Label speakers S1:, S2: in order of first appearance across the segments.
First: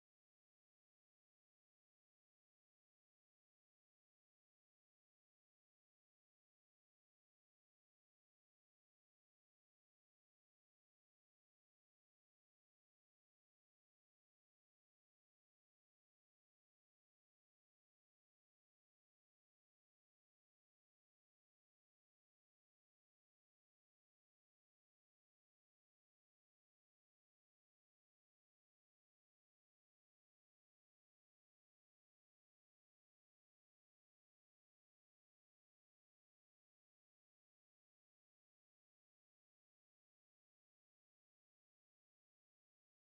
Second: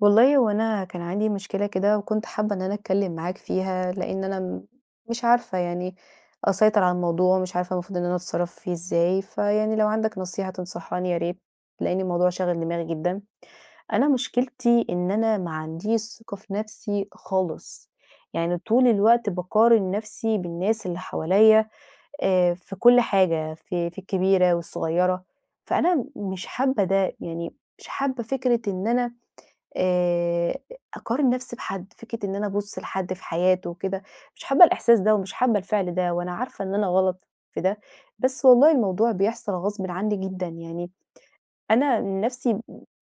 S1: والله هو أنا كان عندي مشكلة كده وكنت حابة إن أنا أتكلم معاك فيها، لإن أنا مش عارفة يعني أسيطر على الموضوع، مش عارفة المفروض إن أنا أتصرّف فيه إزاي، فيعني لو عندك نصيحة تنصحاني يا ريت، لإن الموضوع شاغل دماغي جدًا. أنا مشكلتي إن أنا ما عنديش ثقة في نفسي خالص، يعني طول الوقت باقارن نفسي بالناس اللي حواليّا في كل حاجة، في الكبيرة والصغيرة، فأنا مش حابة ده، يعني مش حابة فكرة إن أنا آآ أقارن نفسي بحد، فكرة إن أنا أبُص لحد في حياته وكده، مش حابة الإحساس ده ومش حابة الفعل ده، وأنا عارفة إن أنا غلط في ده، بس والله الموضوع بيحصل غصبٍ عني جدًا يعني أنا من نَفْسي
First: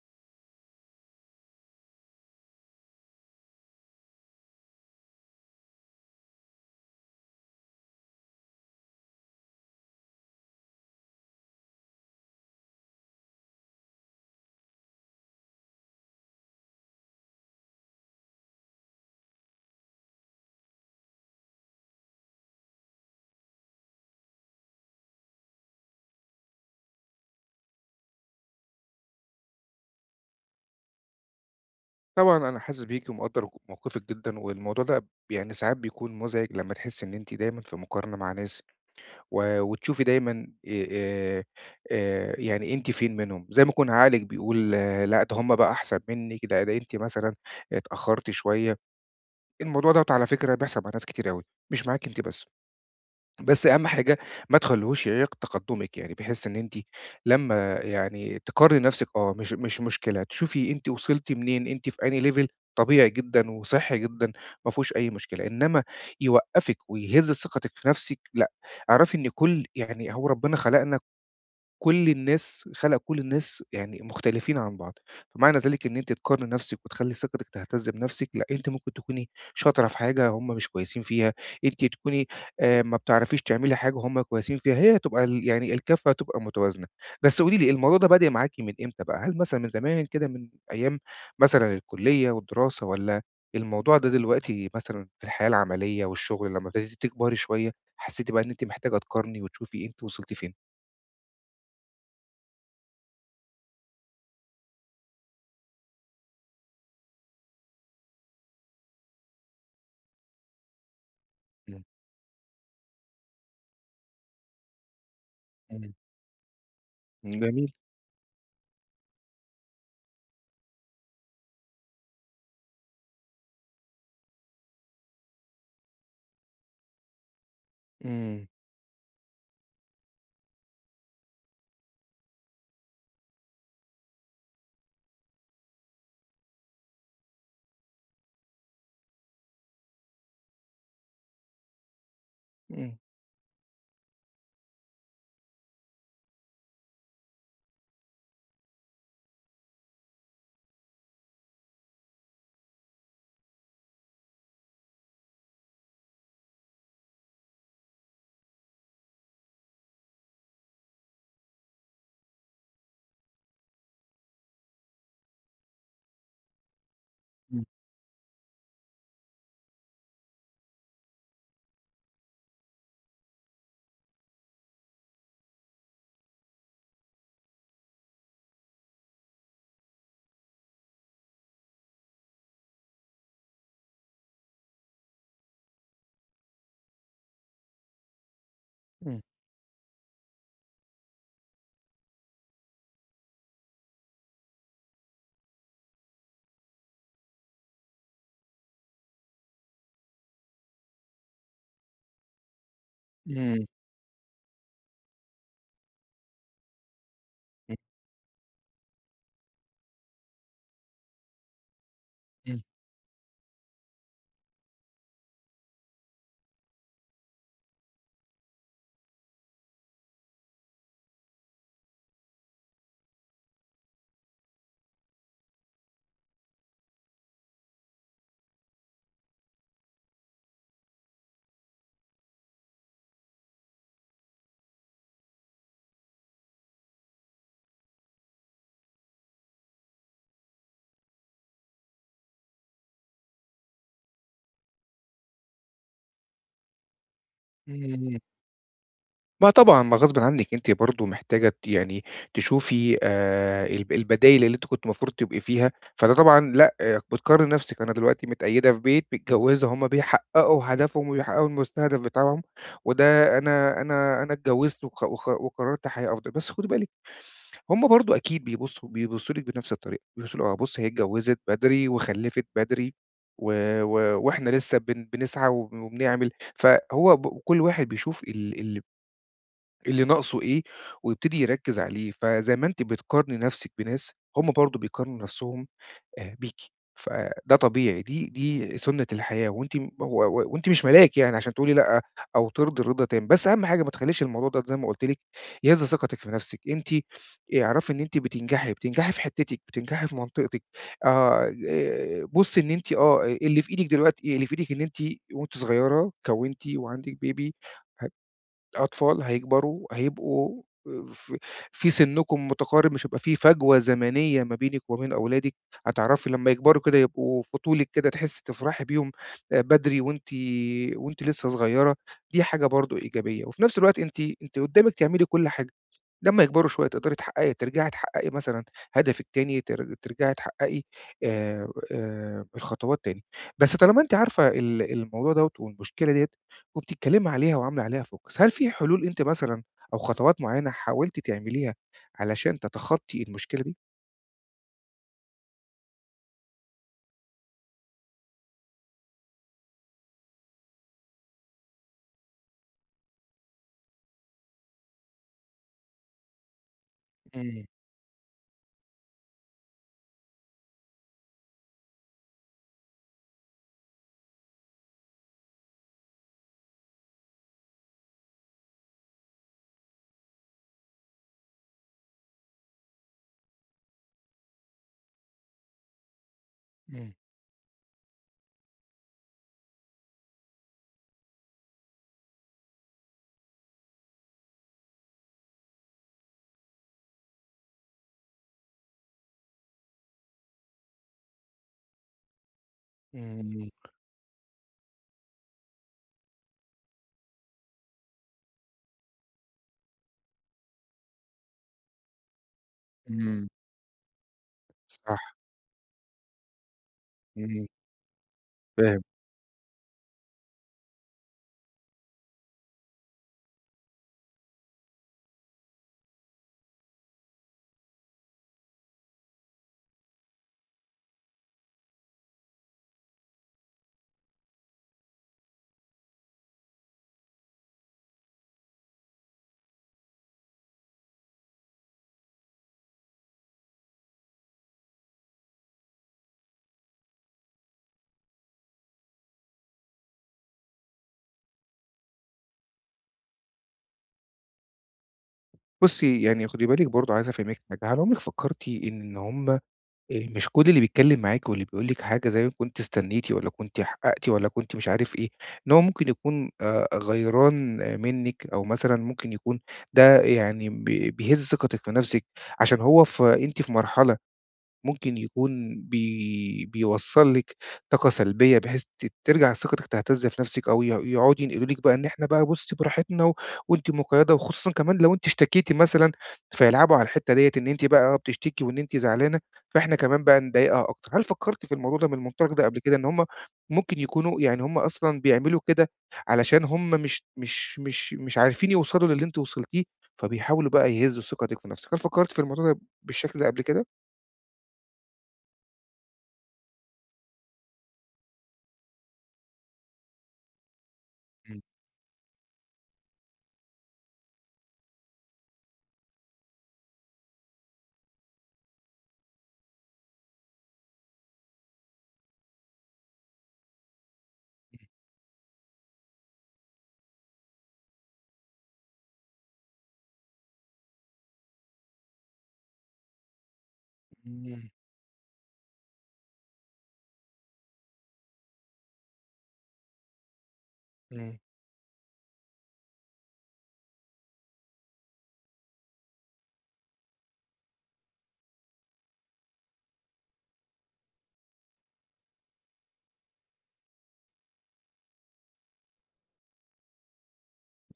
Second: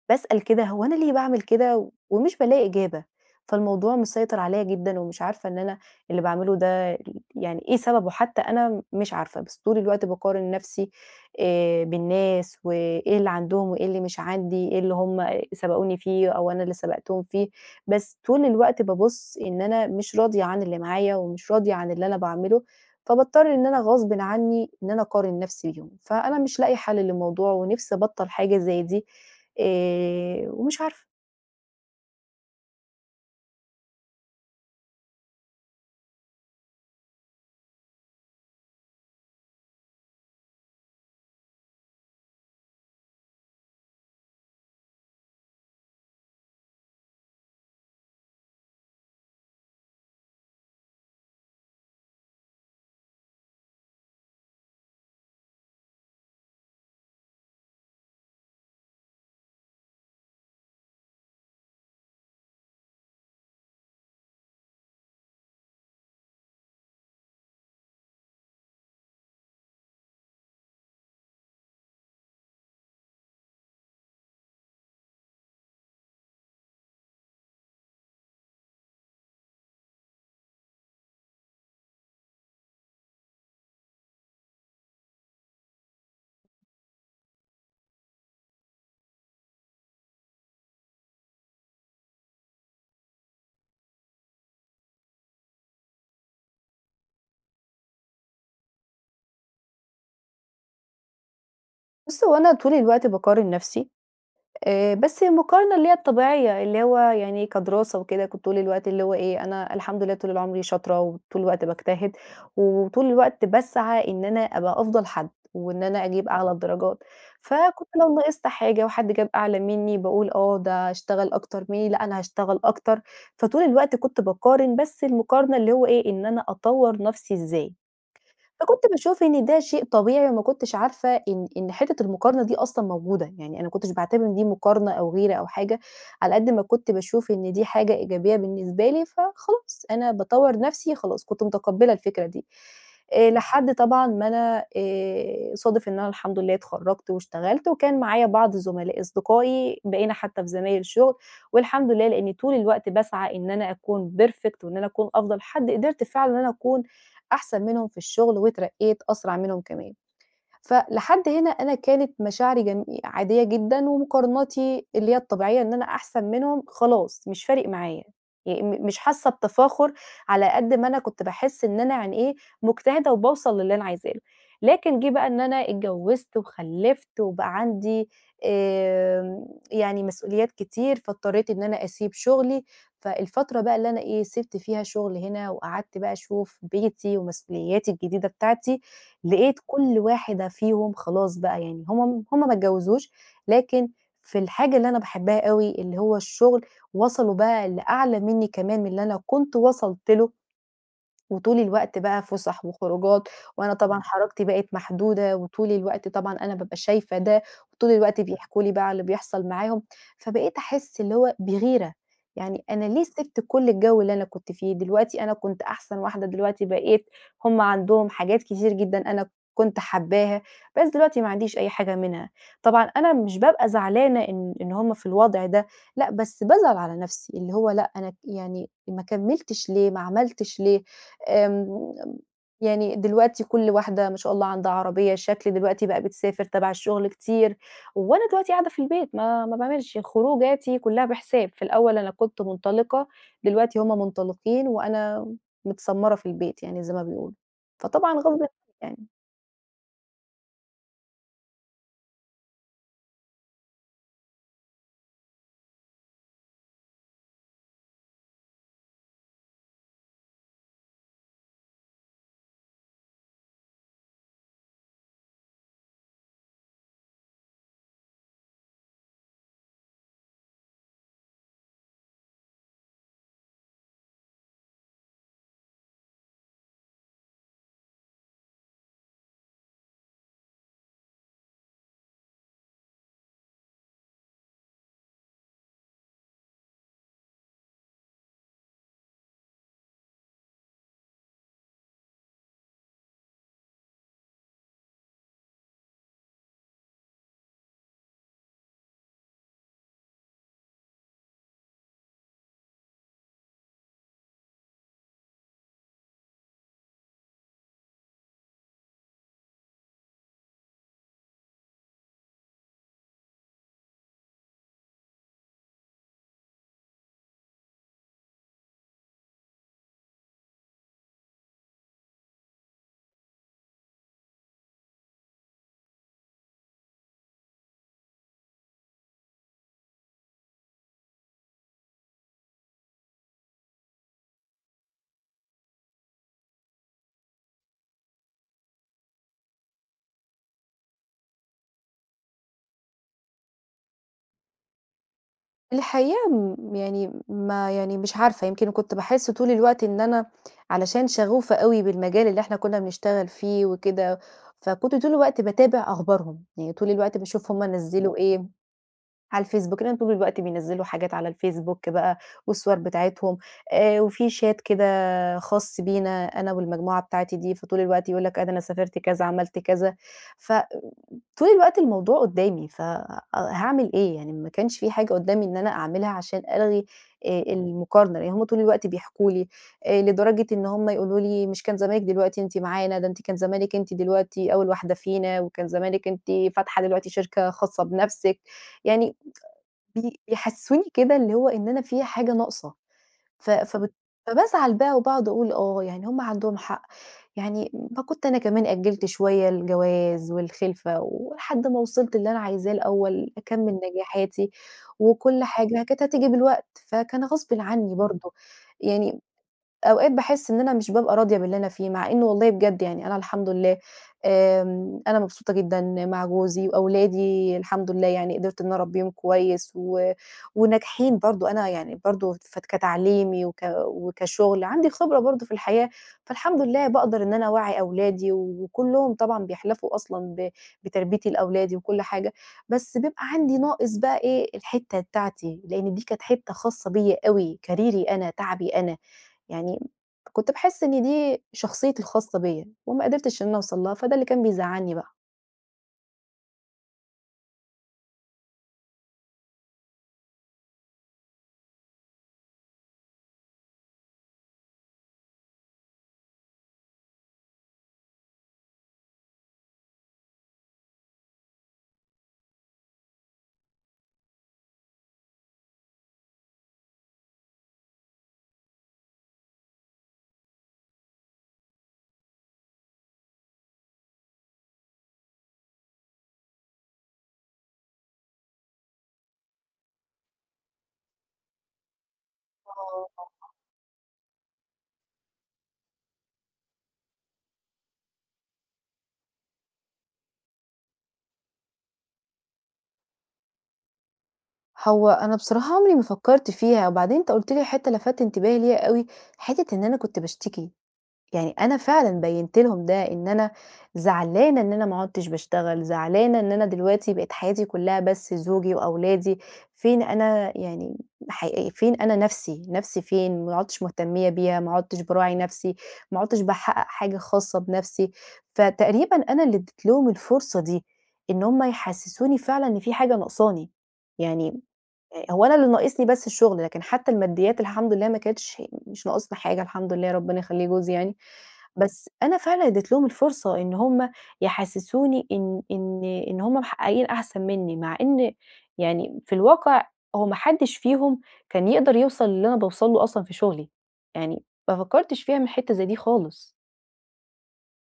S1: باسأل كده هو أنا ليه باعمل كده ومش بالاقي إجابة، فالموضوع مسيطر عليّا جدًا ومش عارفة إن أنا اللي باعمله ده ال يعني إيه سببه حتى أنا مش عارفة، بس طول الوقت باقارن نَفْسي بالناس وإيه اللي عندهم وإيه اللي مش عندي، إيه اللي هم سبقوني فيه أو أنا اللي سبقتهم فيه، بس طول الوقت بابُص إن أنا مش راضية عن اللي معايا ومش راضية عن اللي أنا باعمله فباضطر إن أنا غصبٍ عني إن أنا أقارن نفسي بيهم، فأنا مش لاقية حل للموضوع ونفسي أبطّل حاجة زي دي، ومش عارفة.
S2: طبعًا أنا حاسس بيكِ ومقدّر موقفِك جدًا، والموضوع ده يعني ساعات بيكون مزعج لمّا تحسّي إن أنتِ دايمًا في مقارنة مع ناس، وتشوفي دايمًا يعني أنتِ فين منهم، زي ما يكون عقلِك بيقول آه، لأ ده هُم بقى أحسن منِّك، لأ ده أنتِ مثلًا اتأخّرتِ شوية، الموضوع دوّة على فكرة بيحصل مع ناس كتير أوي، مش معاكِ أنتِ بس. بس أهم حاجة ما تخلّيهوش يعيق تقدُّمِك، يعني بحيث إن أنتِ لمّا يعني تقارني نَفْسِك آه، مش مشكلة، تشوفي أنتِ وصلتِ منين، أنتِ في أنهي level طبيعي جدًا وصحّي جدًا ما فيهوش أي مشكلة، إنّما يوقّفِك ويهِز ثقتِك في نَفْسِك لأ، اعرفي إن كل يعني هو ربنا خلقنا كل الناس يعني مختلفين عن بعض، فمعنى ذلك إن أنتِ تقارني نفسِك وتخلّي ثقتِك تهتز بنفسِك، لأ أنتِ ممكن تكوني شاطرة في حاجة هم مش كويسين فيها، أنتِ تكوني ما بتعرفيش تعملي حاجة وهم كويسين فيها، هي هتبقى يعني الكفة هتبقى متوازنة. بس قولي لي الموضوع ده بادئ معاكِ من إمتى بقى؟ هل مثلًا من زمان كده من أيام مثلًا الكلية والدراسة والّا الموضوع ده دلوقتي مثلًا في الحياة العملية والشغل لمّا ابتديتِ تكبري شوية، حسيتِ بقى إن أنتِ محتاجة تقارني وتشوفي أنتِ وصلتِ فين؟
S1: بُصّ، هو أنا طول الوقت باقارن نفسي، بس المقارنة اللي هي الطبيعية، اللي هو يعني كدراسة وكده كنت طول الوقت اللي هو إيه، أنا الحمد لله طول العمر شاطرة، وطول الوقت باجتهد، وطول الوقت باسعى إن أنا أبقى أفضل حد، وإن
S2: إمم.
S1: أنا أجيب أعلى الدرجات،
S2: جميل.
S1: فكنت لو نقصت حاجة وحد جاب أعلى مني باقول آه، ده اشتغل أكتر مني، لأ أنا هاشتغل أكتر، فطول الوقت كنت باقارن، بس المقارنة اللي هو إيه، إن أنا أطور نفسي إزاي.
S2: إمم،
S1: فكنت باشوف إن ده شيء طبيعي وما كنتش عارفة إن حتّة المقارنة دي أصلًا موجودة، يعني أنا ما كنتش باعتبر إن دي مقارنة أو غيرة أو حاجة، على قد ما كنت باشوف إن دي حاجة إيجابية بالنسبة لي، فخلاص أنا باطوّر نَفْسي خلاص كنت متقبّلة الفكرة دي.
S2: إمم،
S1: لحد طبعًا ما أنا صادف إن أنا الحمد لله اتخرّجت واشتغلت وكان معايا بعض زملاء أصدقائي، بقينا حتّى في زمايل شُغل والحمد لله لإنّي طول الوقت باسعى إن أنا أكون perfect وإن أنا أكون أفضل حد، قدرت فعلًا إن أنا أكون أحسن منهم في الشغل واترقيت أسرع منهم كمان. فلحد هنا أنا كانت مشاعري جم عادية جدًا، ومقارناتي اللي هي الطبيعية إن أنا أحسن منهم خلاص مش
S2: إمم،
S1: فارق معايا، ي م مش حاسة بتفاخر على قد ما أنا كنت باحس إن أنا يعني إيه، مجتهدة وباوصل للي أنا عايزاه له. لكن جه بقى إن أنا اتجوزت وخلّفت وبقى عندي آمم، يعني مسؤوليات كتير، فاضطريت إن أنا أسيب شغلي، فالفترة بقى اللي أنا إيه، سِبت فيها شغل هنا وقعدت بقى أشوف بيتي ومسؤولياتي الجديدة بتاعتي،
S2: إمم،
S1: لقيت كل واحدة فيهم خلاص بقى يعني هم ما اتجوزوش، لكن في الحاجة اللي أنا باحبها أوي اللي هو الشغل، وصلوا بقى لأعلى منّي كمان من اللي أنا كنت وصلت له وطول الوقت بقى فُسح وخروجات،
S2: إمم،
S1: وأنا طبعًا حركتي بقت محدودة، وطول الوقت طبعًا أنا بابقى شايفة ده، وطول الوقت بيحكوا لي بقى على اللي بيحصل معاهم، فبقيت أحس اللي هو بغيرة، يعني أنا ليه سِبت كل الجو اللي أنا كنت فيه؟ دلوقتي أنا كنت أحسن واحدة، دلوقتي بقيت هم عندهم حاجات كتير جدًا أنا كنت حاباها، بس دلوقتي ما عنديش أي حاجة منها، طبعًا أنا مش بابقى زعلانة إن هم في الوضع ده، لأ، بس بازعل على نفسي، اللي هو لأ، أنا يعني ما كمّلتش ليه، ما عملتش ليه؟ آمم، يعني دلوقتي كل واحدة ما شاء الله عندها عربية، شكل دلوقتي بقى بتسافر تبع الشغل كتير، وأنا دلوقتي قاعدة في البيت ما باعملش، خروجاتي كلها بحساب، في الأول أنا كنت منطلقة، دلوقتي هُم منطلقين وأنا متسمرة في البيت يعني زي ما بيقولوا،
S2: إمم،
S1: فطبعًا
S2: إمم.
S1: غصبٍ عنّي يعني.
S2: ما طبعًا، ما غصبٍ عنِّك أنتِ برضه محتاجة يعني تشوفي البدايل اللي أنتِ كنتِ المفروض تبقي فيها، فده طبعًا لأ، بتقارني نَفْسِك، أنا دلوقتي متقيّدة في بيت، متجوّزة، هم بيحققوا هدفهم وبيحققوا المستهدف بتاعهم، وده أنا اتجوّزت وخ وخ وقررت حياة أفضل، بس خُدي بالِك هم برضه أكيد بيبصوا لِك بنفس الطريقة، بيبصوا لِك آه بُص هي اتجوّزت بدري وخلّفت بدري و و وإحنا لسه بنسعى وبنعمل، فهو ب كل واحد بيشوف ال ال اللي ناقصه إيه ويبتدي يركّز عليه، فزي ما أنتِ بتقارني نفسِك بناس، هم برضه بيقارنوا نفسهم بيكِ، فده طبيعي دي سُنّة الحياة وأنتِ م و و وأنتِ مش ملاك يعني عشان تقولي لأ أو ترضي الرضا تام، بس أهم حاجة ما تخلّيش الموضوع ده زي ما قُلت لِك يهز ثقتِك في نَفْسِك، أنتِ اعرفي إن أنتِ بتنجحي، بتنجحي في حتتِك، بتنجحي في منطقتِك، آه بُصّي إن أنتِ آه اللي في إيدِك إن أنتِ وأنتِ صغيرة كوّنتِ وعندِك baby ه أطفال هيكبروا هيبقوا ف في سنكم متقارب، مش هيبقى في فجوة زمنية ما بينِك وما بين أولادِك، هتعرفي لمّا يكبروا كده يبقوا في طولِك كده تحسّي تفرحي بيهم بدري وأنتِ لسه صغيّرة، دي حاجة برضه إيجابية، وفي نفس الوقت أنتِ قدّامِك تعملي كل حاجة. لمّا يكبروا شوية تقدري ترجعي تحققي مثلًا هدفِك تاني، ترجعي تحققي الخطوات تاني. بس طالما أنتِ عارفة الموضوع دوّة والمشكلة ديّة وبتتكلمي عليها وعاملة عليها focus، هل في حلول أنتِ مثلًا أو خطوات معيّنة حاولتِ تعمليها علشان تتخطي المشكلة دي؟
S1: الحقيقة م يعني ما يعني مش عارفة، يمكن كنت باحس طول الوقت إن أنا علشان شغوفة أوي بالمجال اللي إحنا كنا بنشتغل فيه وكده، فكنت طول الوقت باتابع أخبارهم، يعني طول الوقت باشوف هم
S2: إمم،
S1: نزّلوا إيه على الفيسبوك، لإن طول الوقت بينزّلوا حاجات على الفيسبوك بقى والصور بتاعتهم، وفي chat كده خاص بينا أنا والمجموعة بتاعتي دي، فطول الوقت يقول لك أنا سافرت كذا، عملت كذا، ف طول الوقت الموضوع قدّامي، فهاعمل إيه؟ يعني ما كانش في حاجة قدّامي إن أنا أعملها عشان ألغي
S2: إمم،
S1: المقارنة، لإن هُم طول الوقت بيحكوا لي، لدرجة إن هُم يقولوا لي: "مش كان زمانِك دلوقتي أنتِ معانا، ده أنتِ كان زمانِك أنتِ دلوقتي أول واحدة فينا، وكان زمانِك أنتِ فاتحة دلوقتي شركة خاصة بنفسِك." يعني بيحسّسوني كده اللي هو إن أنا في حاجة ناقصة، ف
S2: إمم،
S1: فبت فبازعل بقى وباقعد أقول آه، يعني هم عندهم حق، يعني ما كنت أنا كمان أجّلت شوية الجواز والخِلفة ولحد ما وصلت اللي أنا عايزاه الأول،
S2: إمم،
S1: أكمّل نجاحاتي
S2: صح،
S1: وكل حاجة كانت هتيجي بالوقت، فكان غصبٍ
S2: إمم،
S1: عني برضه،
S2: فاهم.
S1: يعني أوقات باحس إن أنا مش بابقى راضية باللي أنا فيه، مع إنه والله بجد يعني أنا الحمد لله أنا مبسوطة جدًا مع جوزي وأولادي الحمد لله يعني قدرت إن أنا أربيهم كويس و وناجحين برضه، أنا يعني برضه كتعليمي وكشغل، عندي خبرة برضه في الحياة، فالحمد لله باقدر إن أنا أوعّي أولادي وكلّهم طبعًا بيحلفوا أصلًا بتربيتي لأولادي وكل حاجة، بس بيبقى عندي ناقص بقى إيه، الحتّة بتاعتي، لإن دي كانت حتّة خاصة بيّا أوي، كاريري أنا، تعبي أنا. يعني كنت باحس إن دي شخصيتي الخاصة بيّا، وما قدرتش إن أنا أوصل لها، فده اللي كان بيزعّلني بقى.
S2: بُصي يعني خدي بالِك برضه عايز أفهمِك حاجة، هل عمرِك فكرتِ إن هُم مش كل اللي بيتكلّم معاكِ واللي بيقول لِك حاجة زي ما كنتِ استنيتِ والّا كنتِ حققتِ والّا كنتِ مش عارف إيه، إن هو ممكن يكون غيران آه، منِّك أو مثلًا ممكن يكون ده يعني ب بيهز ثقتِك في نَفْسِك عشان هو ف أنتِ في مرحلة ممكن يكون بيوصّل لِك طاقة سلبية بحيث ترجع ثقتِك تهتز في نَفْسِك أو يقعدوا ينقلوا لِك بقى إن إحنا بقى بُصّي براحتنا وأنتِ مقيّدة وخصوصًا كمان لو أنتِ اشتكيتِ مثلًا، فيلعبوا على الحتّة ديّة إن أنتِ بقى بتشتكي وإن أنتِ زعلانة، فإحنا كمان بقى نضايقها أكتر. هل فكّرتِ في الموضوع ده من المنطلق ده قبل كده إن
S1: آه.
S2: هم ممكن يكونوا يعني هم أصلًا بيعملوا كده علشان هم مش عارفين يوصلوا للي أنتِ وصلتيه، فبيحاولوا بقى يهزّوا ثقتِك في نَفْسِك. هل فكّرتِ في الموضوع ده بالشكل ده قبل كده؟
S1: هو أنا بصراحة عمري ما فكّرت فيها، وبعدين أنت قُلت لي حتّة لفَتّ انتباهي ليها أوي، حتّة إن أنا كنت باشتكي. يعني أنا فعلًا بيّنت لهم ده، إن أنا زعلانة إن أنا ما عُدتش باشتغل، زعلانة إن أنا دلوقتي بقت حياتي كلّها بس زوجي وأولادي، فين أنا يعني حقيقي فين أنا نَفْسي، نَفْسي فين، ما عُدتش مهتمية بيها، ما عُدتش باراعي نَفْسي، ما عُدتش باحقق حاجة خاصة بنَفْسي، فتقريبًا أنا اللي ادّيت لهم الفرصة دي، إن هُم يحسّسوني فعلًا إن في حاجة ناقصاني، يعني
S2: إمم،
S1: هو أنا اللي ناقصني بس الشغل، لكن حتى الماديات الحمد لله ما كانتش مش ناقصنا حاجة الحمد لله ربنا يخلّيه جوزي يعني،
S2: إمم.
S1: بس أنا فعلًا ادّيت لهم الفرصة إن هم يحسّسوني إن هم محققين أحسن منّي، مع إن يعني في الواقع هو ما حدّش فيهم كان يقدر يوصل للي أنا باوصل له أصلًا في شغلي، يعني ما فكّرتش فيها من حتّة زي دي خالص.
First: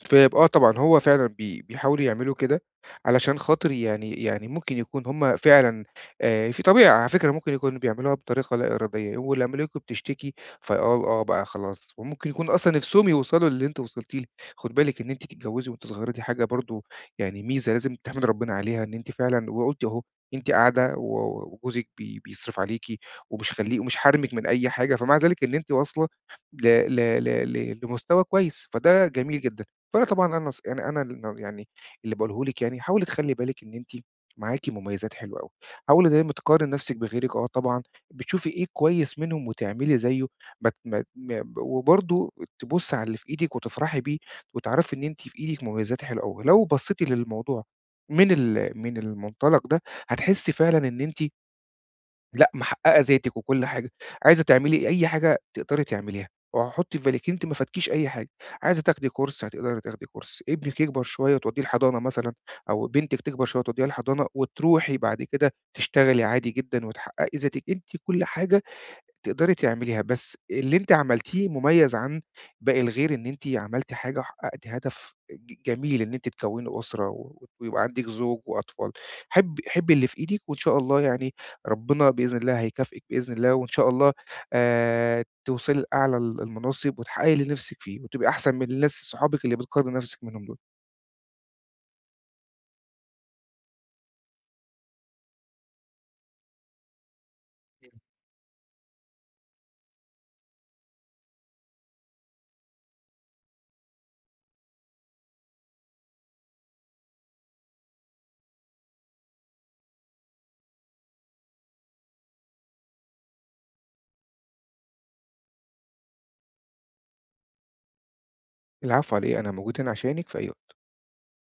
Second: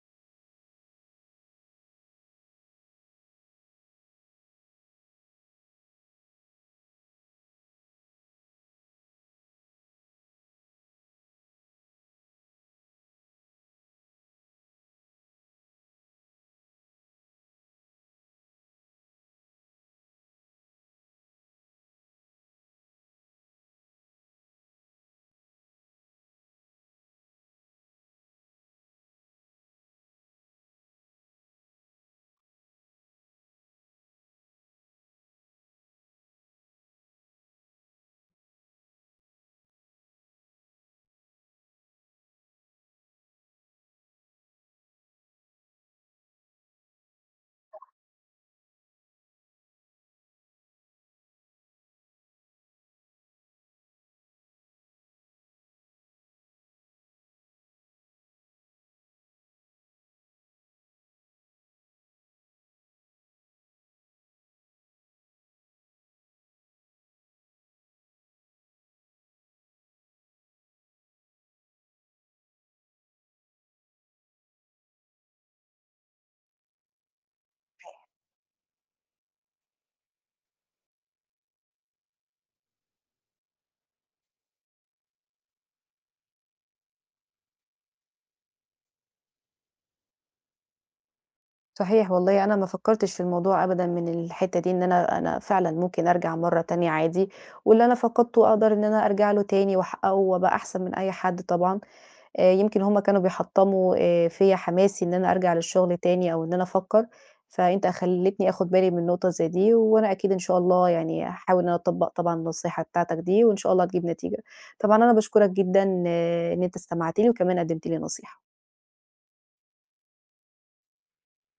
S2: فيبقى آه طبعًا، هو فعلًا بيحاولوا يعملوا كده علشان خاطر يعني ممكن يكون هم فعلًا في طبيعي على فكرة ممكن يكونوا بيعملوها بطريقة لا إرادية، والملاكم بتشتكي فقال آه بقى خلاص، وممكن يكونوا أصلًا نِفْسهم يوصلوا للي أنتِ وصلتِ له، خُدي بالِك إن أنتِ تتجوّزي وأنتِ صغيرة دي حاجة برضه يعني ميزة لازم تحمدي ربنا عليها إن أنتِ فعلًا وقُلتِ أهو، أنتِ قاعدة وجوزِك بيصرف عليكِ ومش حارمِك من أي حاجة، فمع ذلك إن أنتِ واصلة ل ل ل ل لمستوى كويس، فده جميل جدًا. فأنا طبعًا أنا نص يعني أنا ن يعني اللي باقوله لِك يعني حاولي تخلّي بالِك إن أنتِ معاكِ مميزات حلوة أوي، حاولي دايمًا تقارني نفسِك بغيرِك آه طبعًا، بتشوفي إيه كويس منهم وتعملي زيه، ما ت ما ما ب- وبرضه تبُصّي على اللي في إيدِك وتفرحي بيه، وتعرفي إن أنتِ في إيدِك مميزات حلوة أوي، لو بصيتِ للموضوع من المنطلق ده، هتحسّي فعلًا إن أنتِ لأ، محققة ذاتِك وكل حاجة، عايزة تعملي أي حاجة تقدري تعمليها، وحُطّي في بالِك أنتِ ما فاتكيش أي حاجة، عايزة تاخدي كورس هتقدري تاخدي كورس، ابنِك يكبر شوية وتودّيه الحضانة مثلًا، أو بنتِك تكبر شوية وتودّيها الحضانة، وتروحي بعد كده تشتغلي عادي جدًا وتحققي ذاتِك، أنتِ كل حاجة تقدري تعمليها، بس اللي أنتِ عملتيه مميز عن باقي الغير، إن أنتِ عملتِ حاجة وحققتِ هدف جميل إن أنتِ تكوّني أسرة ويبقى عندِك زوج وأطفال. حبّي اللي في إيدِك، وإن شاء الله يعني ربنا بإذن الله هيكافئِك بإذن الله، وإن شاء الله توصلي لأعلى المناصب وتحققي اللي نِفْسِك فيه، وتبقي أحسن من الناس صحابِك اللي بتقارني نَفْسِك منهم دول.
S1: صحيح والله أنا ما فكّرتش في الموضوع أبدًا من الحتّة دي، إن أنا فعلًا ممكن أرجع مرّة تانية عادي، واللي
S2: إمم.
S1: أنا فقدته أقدر إن أنا أرجع له تاني وأحققه وأبقى أحسن من أي حد طبعًا، يمكن هُم كانوا بيحطّموا فيّا حماسي إن أنا أرجع للشغل تاني أو إن أنا أفكّر، فأنت خلّيتني آخُد بالي من نقطة زي دي، وأنا أكيد إن شاء الله يعني هاحاول إن أنا أطبّق طبعًا النصيحة بتاعتك دي، وإن شاء الله هتجيب نتيجة. طبعًا أنا باشكرك جدًا آه، إن أنت استمعت لي وكمان قدّمت لي نصيحة.
S2: العفو على إيه، أنا موجود هنا عشانِك في أي وقت.